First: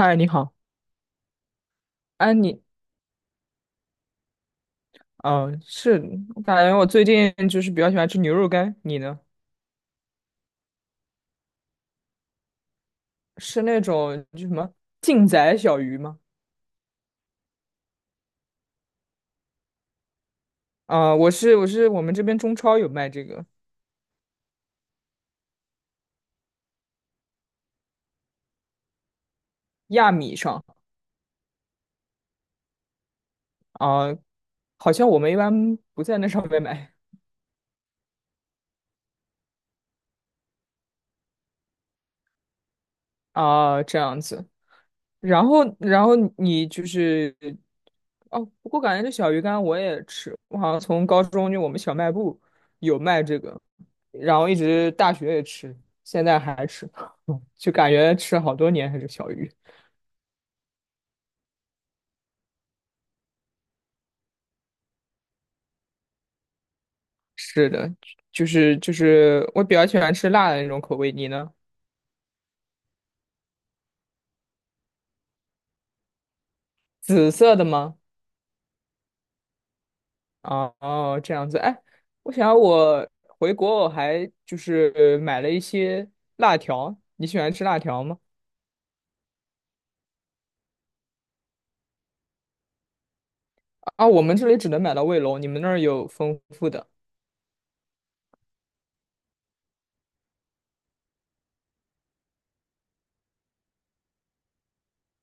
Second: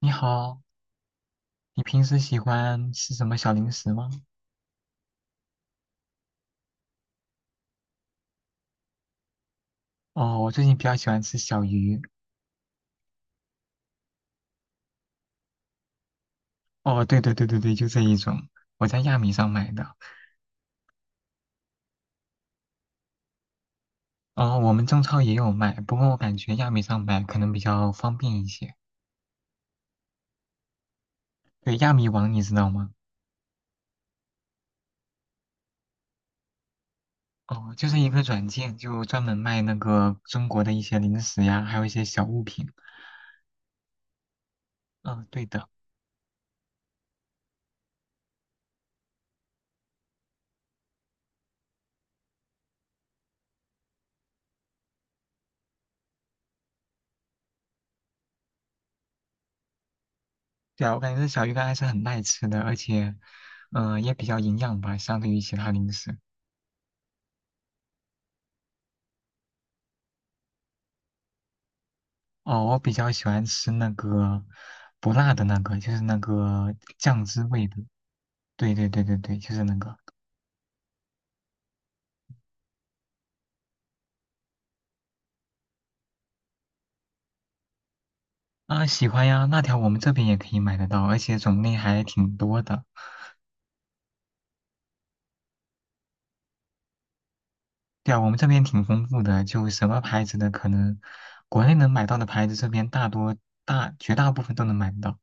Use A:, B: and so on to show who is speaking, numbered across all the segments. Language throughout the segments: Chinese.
A: 你
B: 你好，
A: 好，你平时
B: 哎，
A: 喜欢吃什么小零食吗？
B: 嗯，是，我感觉我最近就是比较喜欢吃牛肉干，你呢？
A: 哦，我最近比较喜欢吃小鱼。
B: 是那种就什么劲仔小鱼吗？
A: 哦，对对对对对，就这一种，我在亚米上买的。
B: 啊、我们这边中超有卖这个
A: 哦，我们中超也有卖，不过我感觉亚米上买可能比较方便一些。
B: 亚米上
A: 对，亚米网你知道吗？
B: 啊、好像我们一般不在那上面买
A: 哦，就是一个软件，就专门卖那个中国的一些零食呀，还有一些小物品。
B: 啊、这样子。
A: 嗯，
B: 然
A: 对
B: 后
A: 的。
B: 然后你就是哦，不过感觉这小鱼干我也吃，我好像从高中就我们小卖部有卖这个，然后一直大学也吃，现在还吃，就感觉吃了好多年还是小鱼。
A: 对啊，我感觉这小鱼干还是很耐吃的，而且，嗯、也比较营养吧，相对于其他零食。
B: 是的，就是我比较喜欢吃辣的那种口味，你呢？
A: 哦，我比较喜欢吃那个不辣的那个，就是那个酱
B: 紫
A: 汁
B: 色的
A: 味的。
B: 吗？
A: 对对对对对，就是那个。
B: 哦哦，这样子。哎，我想我回国我还就是买了一些辣条，你喜欢吃辣条吗？
A: 啊，喜欢呀，辣条我们这边也可以买得到，而且种类还挺多的。
B: 啊，我们这里只能买到卫龙，你们那儿有丰富的。
A: 对啊，我们这边挺丰富的，就什么牌子的可能国内能买到的牌子，这边大多绝大部分都能买得到。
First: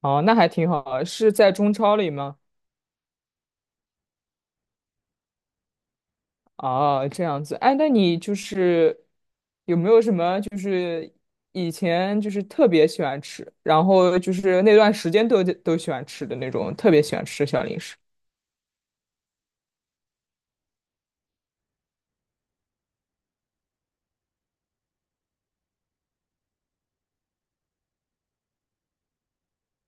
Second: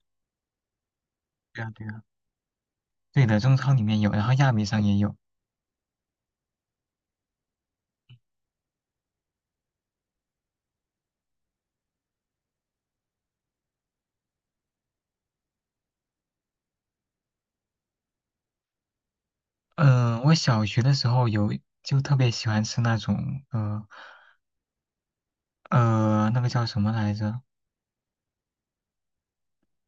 B: 哦，那还挺好啊，是在
A: 对啊
B: 中
A: 对
B: 超
A: 啊，
B: 里吗？
A: 对的，中超里面有，然后亚米上也有。
B: 哦，这样子。哎，那你就是有没有什么就是以前就是特别喜欢吃，然后就是那段时间都喜欢吃的那种特别喜欢吃的小零食
A: 嗯、我小学的时候有，就特别喜欢吃那种呃那个叫什么来着？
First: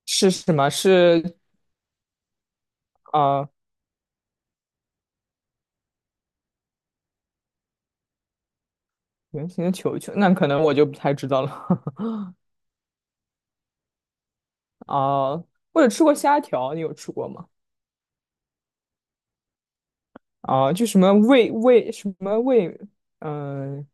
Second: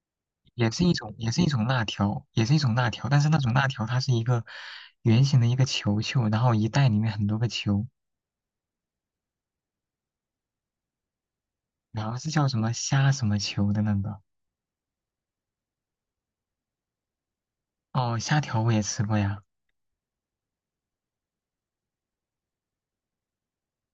B: 是什么？
A: 也是一种，也
B: 是
A: 是一种辣条，也是一种辣条，但是那
B: 啊，
A: 种辣条它是一个圆形的一个球球，然后一袋里面很多个球，
B: 圆形的球球，那可能我就不太知道了。
A: 然后是叫什么虾什么球的那个。
B: 哦，我有吃过虾条，你有吃过吗？
A: 哦，虾条我也吃过呀。
B: 啊，就什么魏魏什么魏，嗯、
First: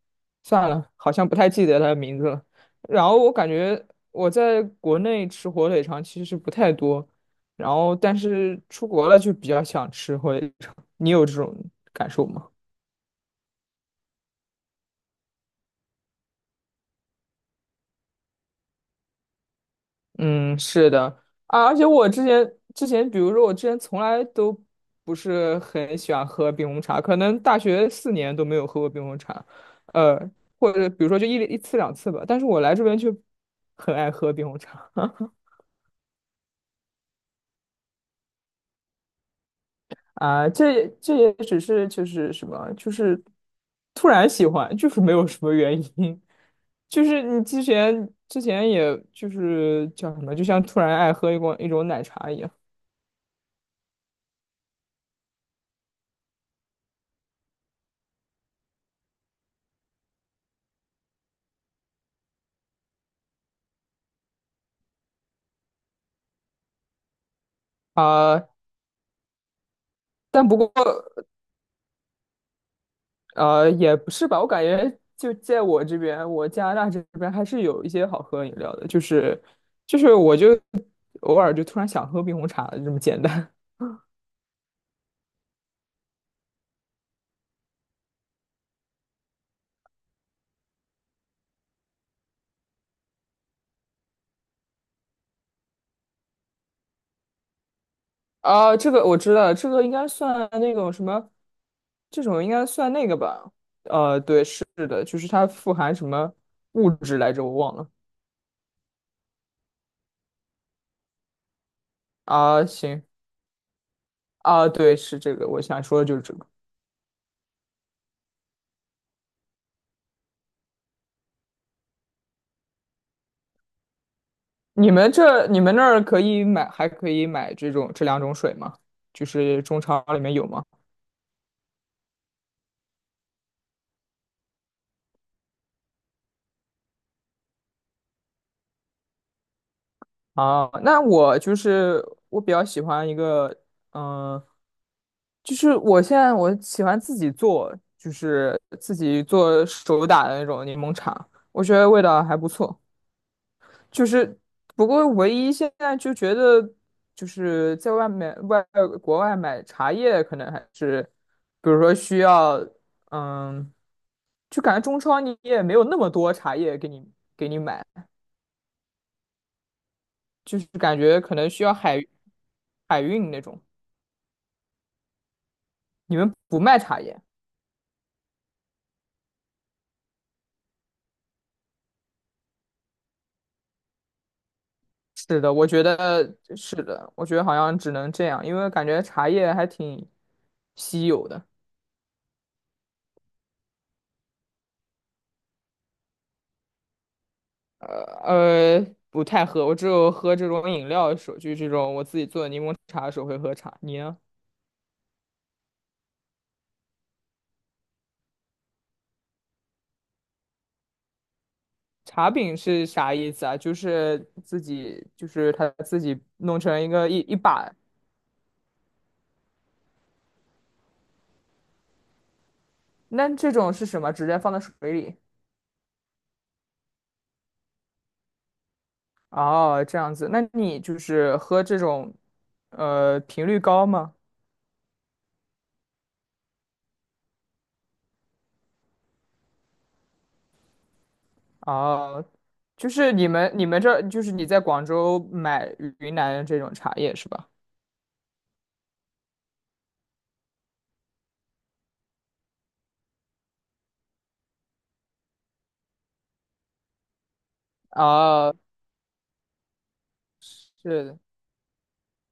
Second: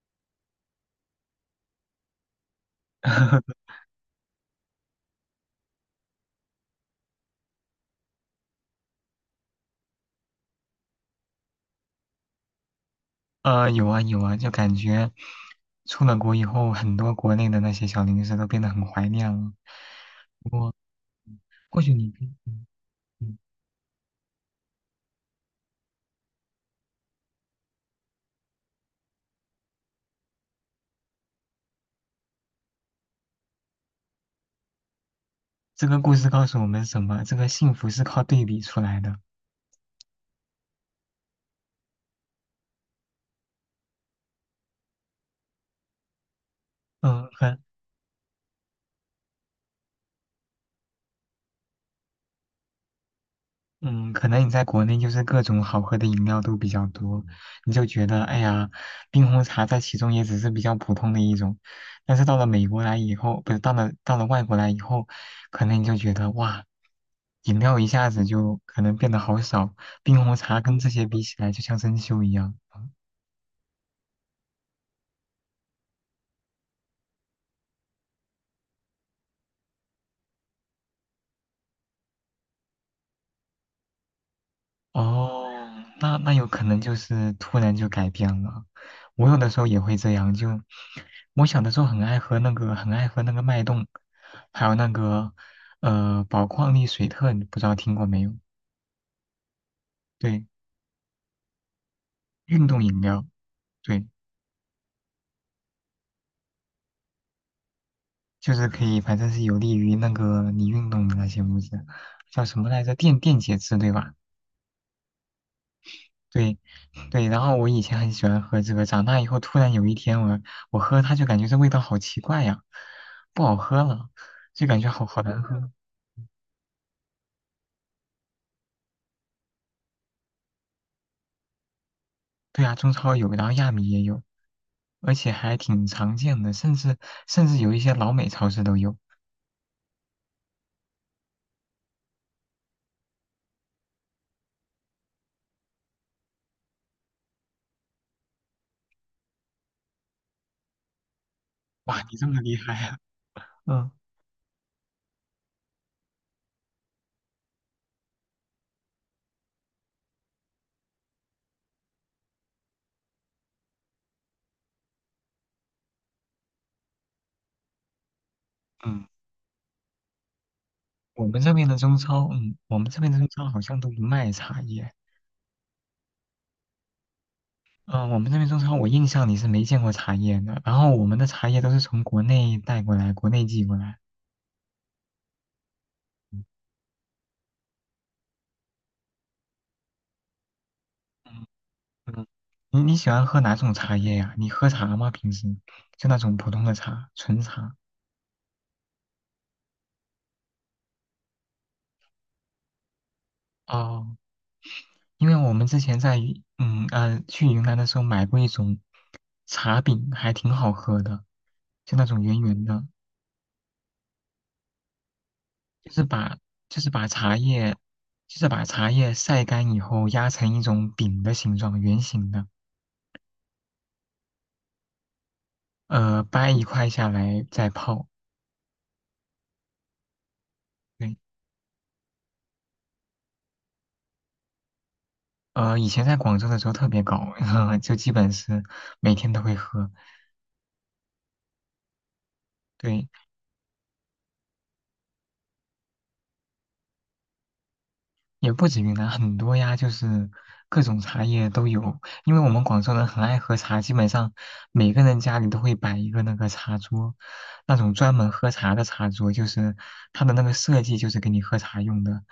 B: 算了，好像不太记得它的名字了。然后我感 觉我在国内吃火腿肠其实不太多，然后但是出国了就比较想吃火腿肠。你有这种感受吗？
A: 有啊有啊，就感觉出了国以后，很多国内的那些小零食都变得很怀念了。不
B: 嗯，
A: 过，
B: 是的啊，而
A: 或
B: 且
A: 许
B: 我
A: 你
B: 之
A: 可以
B: 前之前，比如
A: 嗯，
B: 说我之前从来都不是很喜欢喝冰红茶，可能大学四年都没有喝过冰红茶，呃，或者比如说就一次两次吧。但是我来这边就很爱喝冰红茶
A: 这个故事告诉我们什么？这个幸福是靠对比出来的。
B: 啊，这也只是就是什么，就是突然喜欢，就是没有什么原因，就是
A: 嗯，
B: 你
A: 很
B: 之前也就是叫什么，就像突然爱喝一种奶茶一样。
A: 嗯，可能你在国内就是各种好喝的饮料都比较多，你就觉得哎呀，冰红茶在其中也只是比较普通的一种，但是到了美国来以后，不是到了外国来以后，可能你就觉得哇，饮料一下子
B: 啊、
A: 就可能变得好少，冰红
B: 但不
A: 茶
B: 过
A: 跟这些比起来就像珍馐一样。
B: 也不是吧，我感觉就在我这边，我加拿大这边还是有一些好喝的饮料的，就是我就偶尔就突然想喝冰红茶了，这么简单。
A: 哦，那有可能就是突然就改变了。我有的时候也会这样，就我小的时候很爱喝那个，很爱喝那个脉动，还有那个宝矿力水特，你不知道听过没有？
B: 啊，这个我知道，这个应该
A: 对，
B: 算那种什么，这种应
A: 运
B: 该
A: 动
B: 算
A: 饮
B: 那个
A: 料，
B: 吧？
A: 对，
B: 对，是的，就是它富含什么物质来着，我忘了。
A: 就是可以，反正是有利于那个你运动的那些物质，叫什
B: 啊，
A: 么来着？
B: 行，
A: 电解质，对吧？
B: 啊，对，是这个，我想说的就是这个。
A: 对，对，然后我以前很喜欢喝这个，长大以后突然有一天我喝它就感觉这味道好奇怪呀，不好喝了，就感觉好好难
B: 你
A: 喝。
B: 们那儿可以买，还可以买这种这两种水吗？就是中超里面有吗？
A: 对啊，中超有，然后亚米也有，而且还挺常见的，甚至有一些老美超市都有。
B: 啊，那我就是我比较喜欢一个，嗯、就是我现在喜欢自己做，就是自己做手打的那种柠檬茶，我觉得
A: 哇，
B: 味
A: 你
B: 道
A: 这
B: 还
A: 么
B: 不
A: 厉害
B: 错。
A: 啊 嗯
B: 就是不过唯一现在就觉得，就是在外面外国外买茶叶，可能还是，比如说需要，嗯，就感觉中超你也没有那么多茶叶给你买，
A: 嗯，
B: 就是感觉
A: 我
B: 可
A: 们
B: 能
A: 这
B: 需
A: 边
B: 要
A: 的中
B: 海
A: 超，嗯，我们这
B: 海
A: 边的中
B: 运那
A: 超好
B: 种。
A: 像都不卖茶叶。
B: 你们不卖茶叶？
A: 嗯，我们这边中超我印象里是没见过茶叶的，然后我们的茶叶都是从国内带过来，国内寄过来。
B: 是的，我觉得
A: 嗯
B: 是的，我觉得好像只能这样，因为感觉茶叶还挺稀有的。
A: 嗯，你喜欢喝哪种茶叶呀？你喝茶吗？平时就那种普通的茶，纯茶。
B: 呃不太喝，我只有喝这种饮料的时候，就是这种我自己做的柠檬茶的时候会喝茶。你
A: 哦，
B: 呢？
A: 因为我们之前在去云南的时候买过一种茶饼，还挺好喝的，就那种
B: 茶
A: 圆
B: 饼
A: 圆的，
B: 是啥意思啊？就是自己，就是他
A: 就
B: 自
A: 是
B: 己
A: 把
B: 弄成
A: 就
B: 一
A: 是把
B: 个一一
A: 茶叶
B: 把，
A: 就是把茶叶晒干以后压成一种饼的形状，圆形的，
B: 那这种是什么？直接放在水里？
A: 掰一块下来再泡。
B: 哦，这样子，那你就
A: 对，
B: 是喝这种，频率高吗？
A: 以前在广州的时候特别搞，就基本是每天都会喝。
B: 哦，就
A: 对，
B: 是你们这就是你在广州买云南的这种茶叶是吧？
A: 也不止云南，很多呀，就是各种茶叶都有。因为我们广州人很爱喝茶，基本上每个人家里都会摆一个那个茶桌，那种专门喝
B: 啊，
A: 茶的茶桌，就是它的那个设计
B: 是
A: 就是
B: 的，
A: 给你喝茶用的，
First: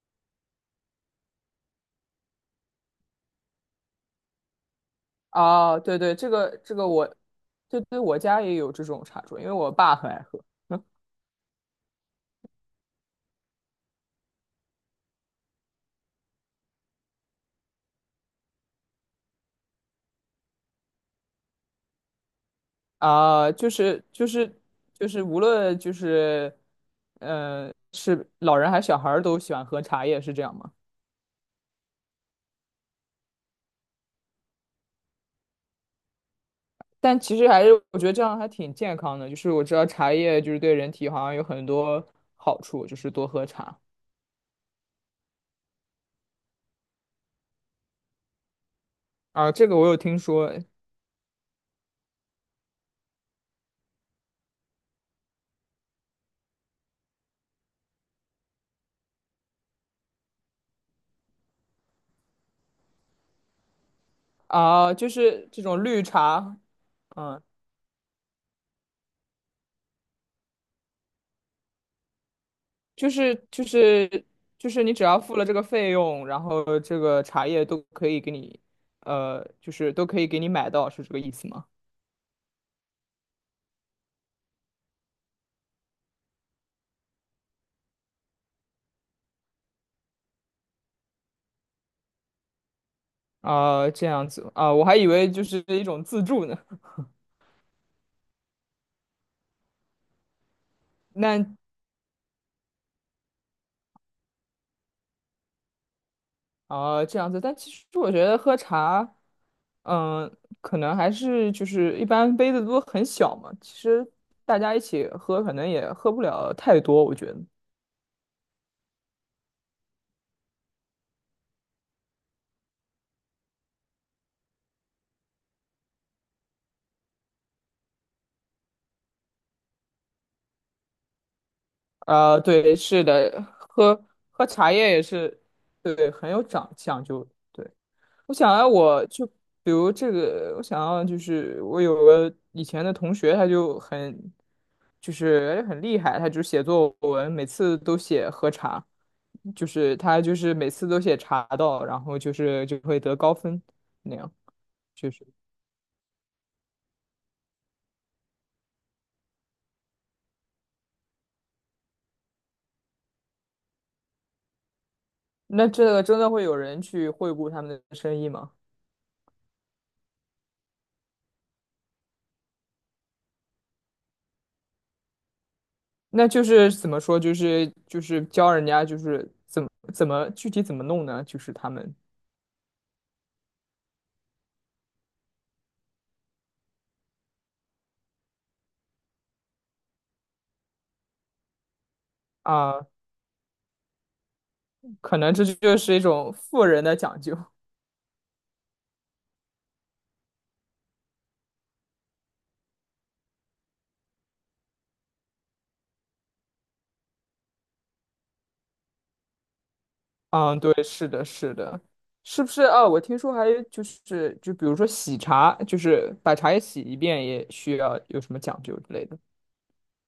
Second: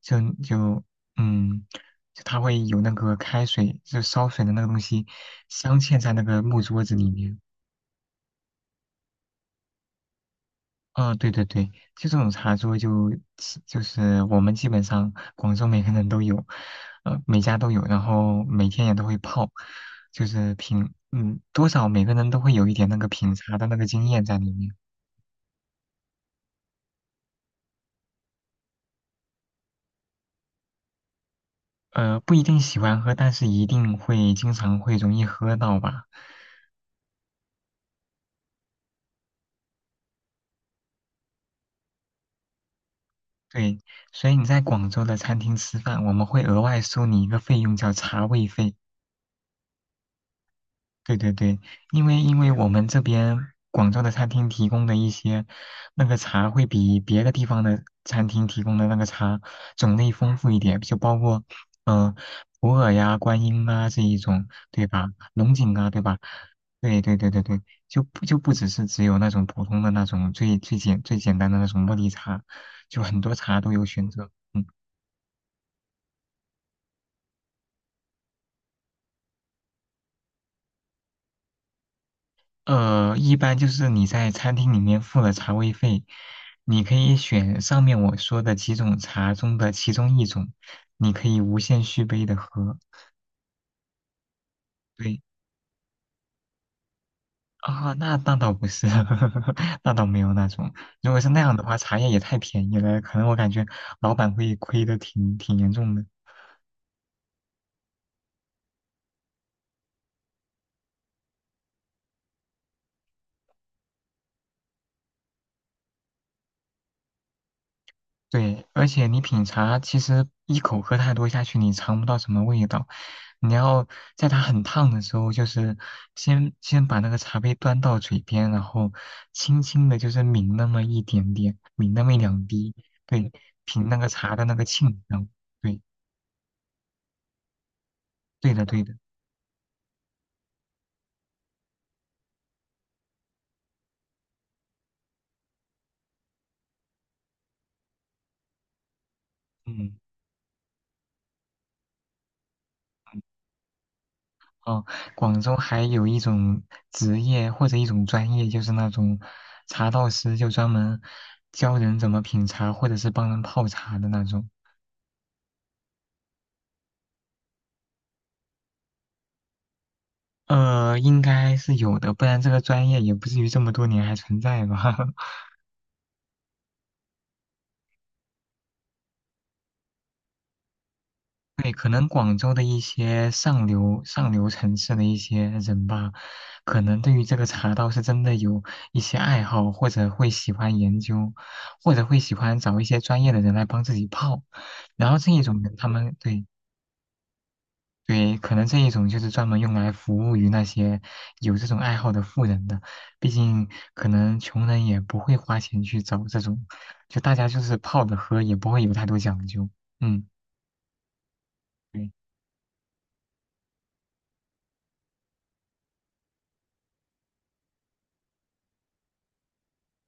A: 就就嗯，就它会有那个开水，就烧水的那个东西
B: 啊，
A: 镶嵌
B: 对
A: 在
B: 对，
A: 那
B: 这
A: 个
B: 个
A: 木
B: 这
A: 桌
B: 个
A: 子里
B: 我，
A: 面。
B: 对对，我家也有这种茶桌，因为我爸很爱喝。
A: 啊、对对对，就这种茶桌就是我们基本上广州每个人都有，呃，每家都有，然后每天也都会泡，就是品，嗯，多少每个人都会有一点那个品
B: 啊，
A: 茶的
B: 就
A: 那个
B: 是
A: 经验
B: 就
A: 在里
B: 是
A: 面，
B: 就是无论就是，是老人还是小孩儿都喜欢喝茶叶，是这样吗？
A: 不一定喜欢喝，但是一定会经常会容易喝到吧。
B: 但其实还是我觉得这样还挺健康的，就是我知道茶叶就是对人体好像有很多好处，就是多喝
A: 对，
B: 茶
A: 所以你在广州的餐厅吃饭，我们会额外收你一个费用，叫茶位费。
B: 啊，这个我有听说。
A: 对对对，因为我们这边广州的餐厅提供的一些那个茶，会比别的地方的餐厅提供的那个茶种类丰富一点，就包括嗯、普洱呀、观音啊这一种，对
B: 啊，
A: 吧？
B: 就是
A: 龙
B: 这
A: 井
B: 种
A: 啊，对
B: 绿
A: 吧？
B: 茶，
A: 对对对
B: 嗯，
A: 对对，就不就不只是只有那种普通的那种最简单的那种茉莉茶，就
B: 就
A: 很多
B: 是
A: 茶
B: 就
A: 都有选
B: 是
A: 择。嗯
B: 就是你只要付了这个费用，然后这个茶叶都可以给你，就是都可以给你买到，是这个意思吗？
A: 一般就是你在餐厅里面付了茶位费，你可以选上面我说的几种茶中的其中一种，你可以无限续杯的喝。
B: 啊，这样子啊，我还以
A: 对
B: 为就是一种自助呢。
A: 啊，那倒不是，那倒没有那种。如果是那
B: 那
A: 样的话，茶叶也太便宜了，可能我感觉老板会亏的挺严重的。
B: 啊，这样子，但其实我觉得喝茶，嗯，可能还是就是一般杯子都很小嘛，其实大家一起喝可能也喝不了太多，我觉得。
A: 对，而且你品茶，其实一口喝太多下去，你尝不到什么味道。你要在它很烫的时候，就是先把那个茶杯端到嘴边，然后轻轻的，就是抿那么一点点，抿那么一
B: 啊，
A: 两滴，
B: 对，是
A: 对，
B: 的，
A: 品那
B: 喝
A: 个茶的
B: 喝
A: 那个
B: 茶叶
A: 沁
B: 也
A: 香。
B: 是，
A: 对，
B: 对，很有讲究。对，我想
A: 对的，
B: 要，
A: 对的，
B: 我就比如这个，我想要就是我有个以前的同学，他就很就是很厉害，他就写作文，每次都写喝茶，就是
A: 嗯，
B: 他就是每次都写茶道，然后就是就会得高分那样，
A: 哦，
B: 就是
A: 广州还有一种职业或者一种专业，就是那种茶道师，就专门教人怎么品茶，或者是帮人泡茶的那种。
B: 那这个真的会有人去惠顾他们的生意吗？
A: 应该是有的，不然这个专业也不至于这么多年还存在吧？
B: 那就是怎么说，就是教人家就是怎么具体怎么弄呢？就是他
A: 对，可
B: 们
A: 能广州的一些上流城市的一些人吧，可能对于这个茶道是真的有一些爱好，或者会喜欢研究，或者会喜欢找一
B: 啊，
A: 些专业的人来帮自己泡。然
B: 可
A: 后这
B: 能
A: 一
B: 这
A: 种人，
B: 就
A: 他
B: 是一
A: 们
B: 种
A: 对
B: 富人的讲究。
A: 对，可能这一种就是专门用来服务于那些有这种爱好的富人的，毕竟可能穷人也不会花钱去找这种，就大家就是泡着喝，也不会有太多讲究。嗯，
B: 嗯，对，是的，是的，
A: 对，
B: 是不是啊？我听说还有就是就比如说洗茶，就是把茶叶洗一遍也需要有什么讲究之类的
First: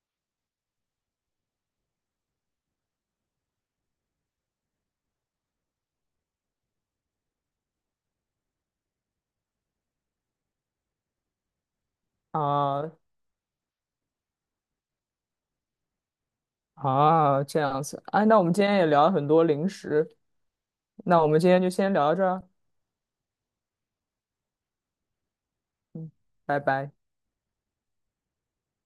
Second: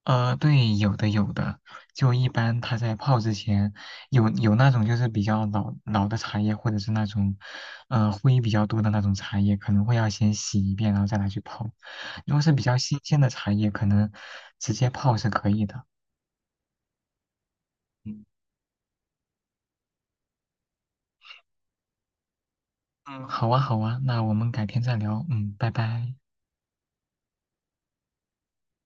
A: 对，有的有的，就一般他在泡之前，有那种就是比较老的茶叶，或者是那种，灰比较多的那种茶叶，可能会要先洗一遍，然后再拿去泡。如果是比较
B: 啊
A: 新鲜的茶叶，可能直接泡是可以的。
B: 啊，这样子。
A: 嗯
B: 哎，那我们今天也聊了很多零食，那我们今天就先聊到这儿啊，
A: 嗯，好啊，好啊，那我们改天再聊。嗯，拜
B: 嗯，
A: 拜。
B: 拜拜。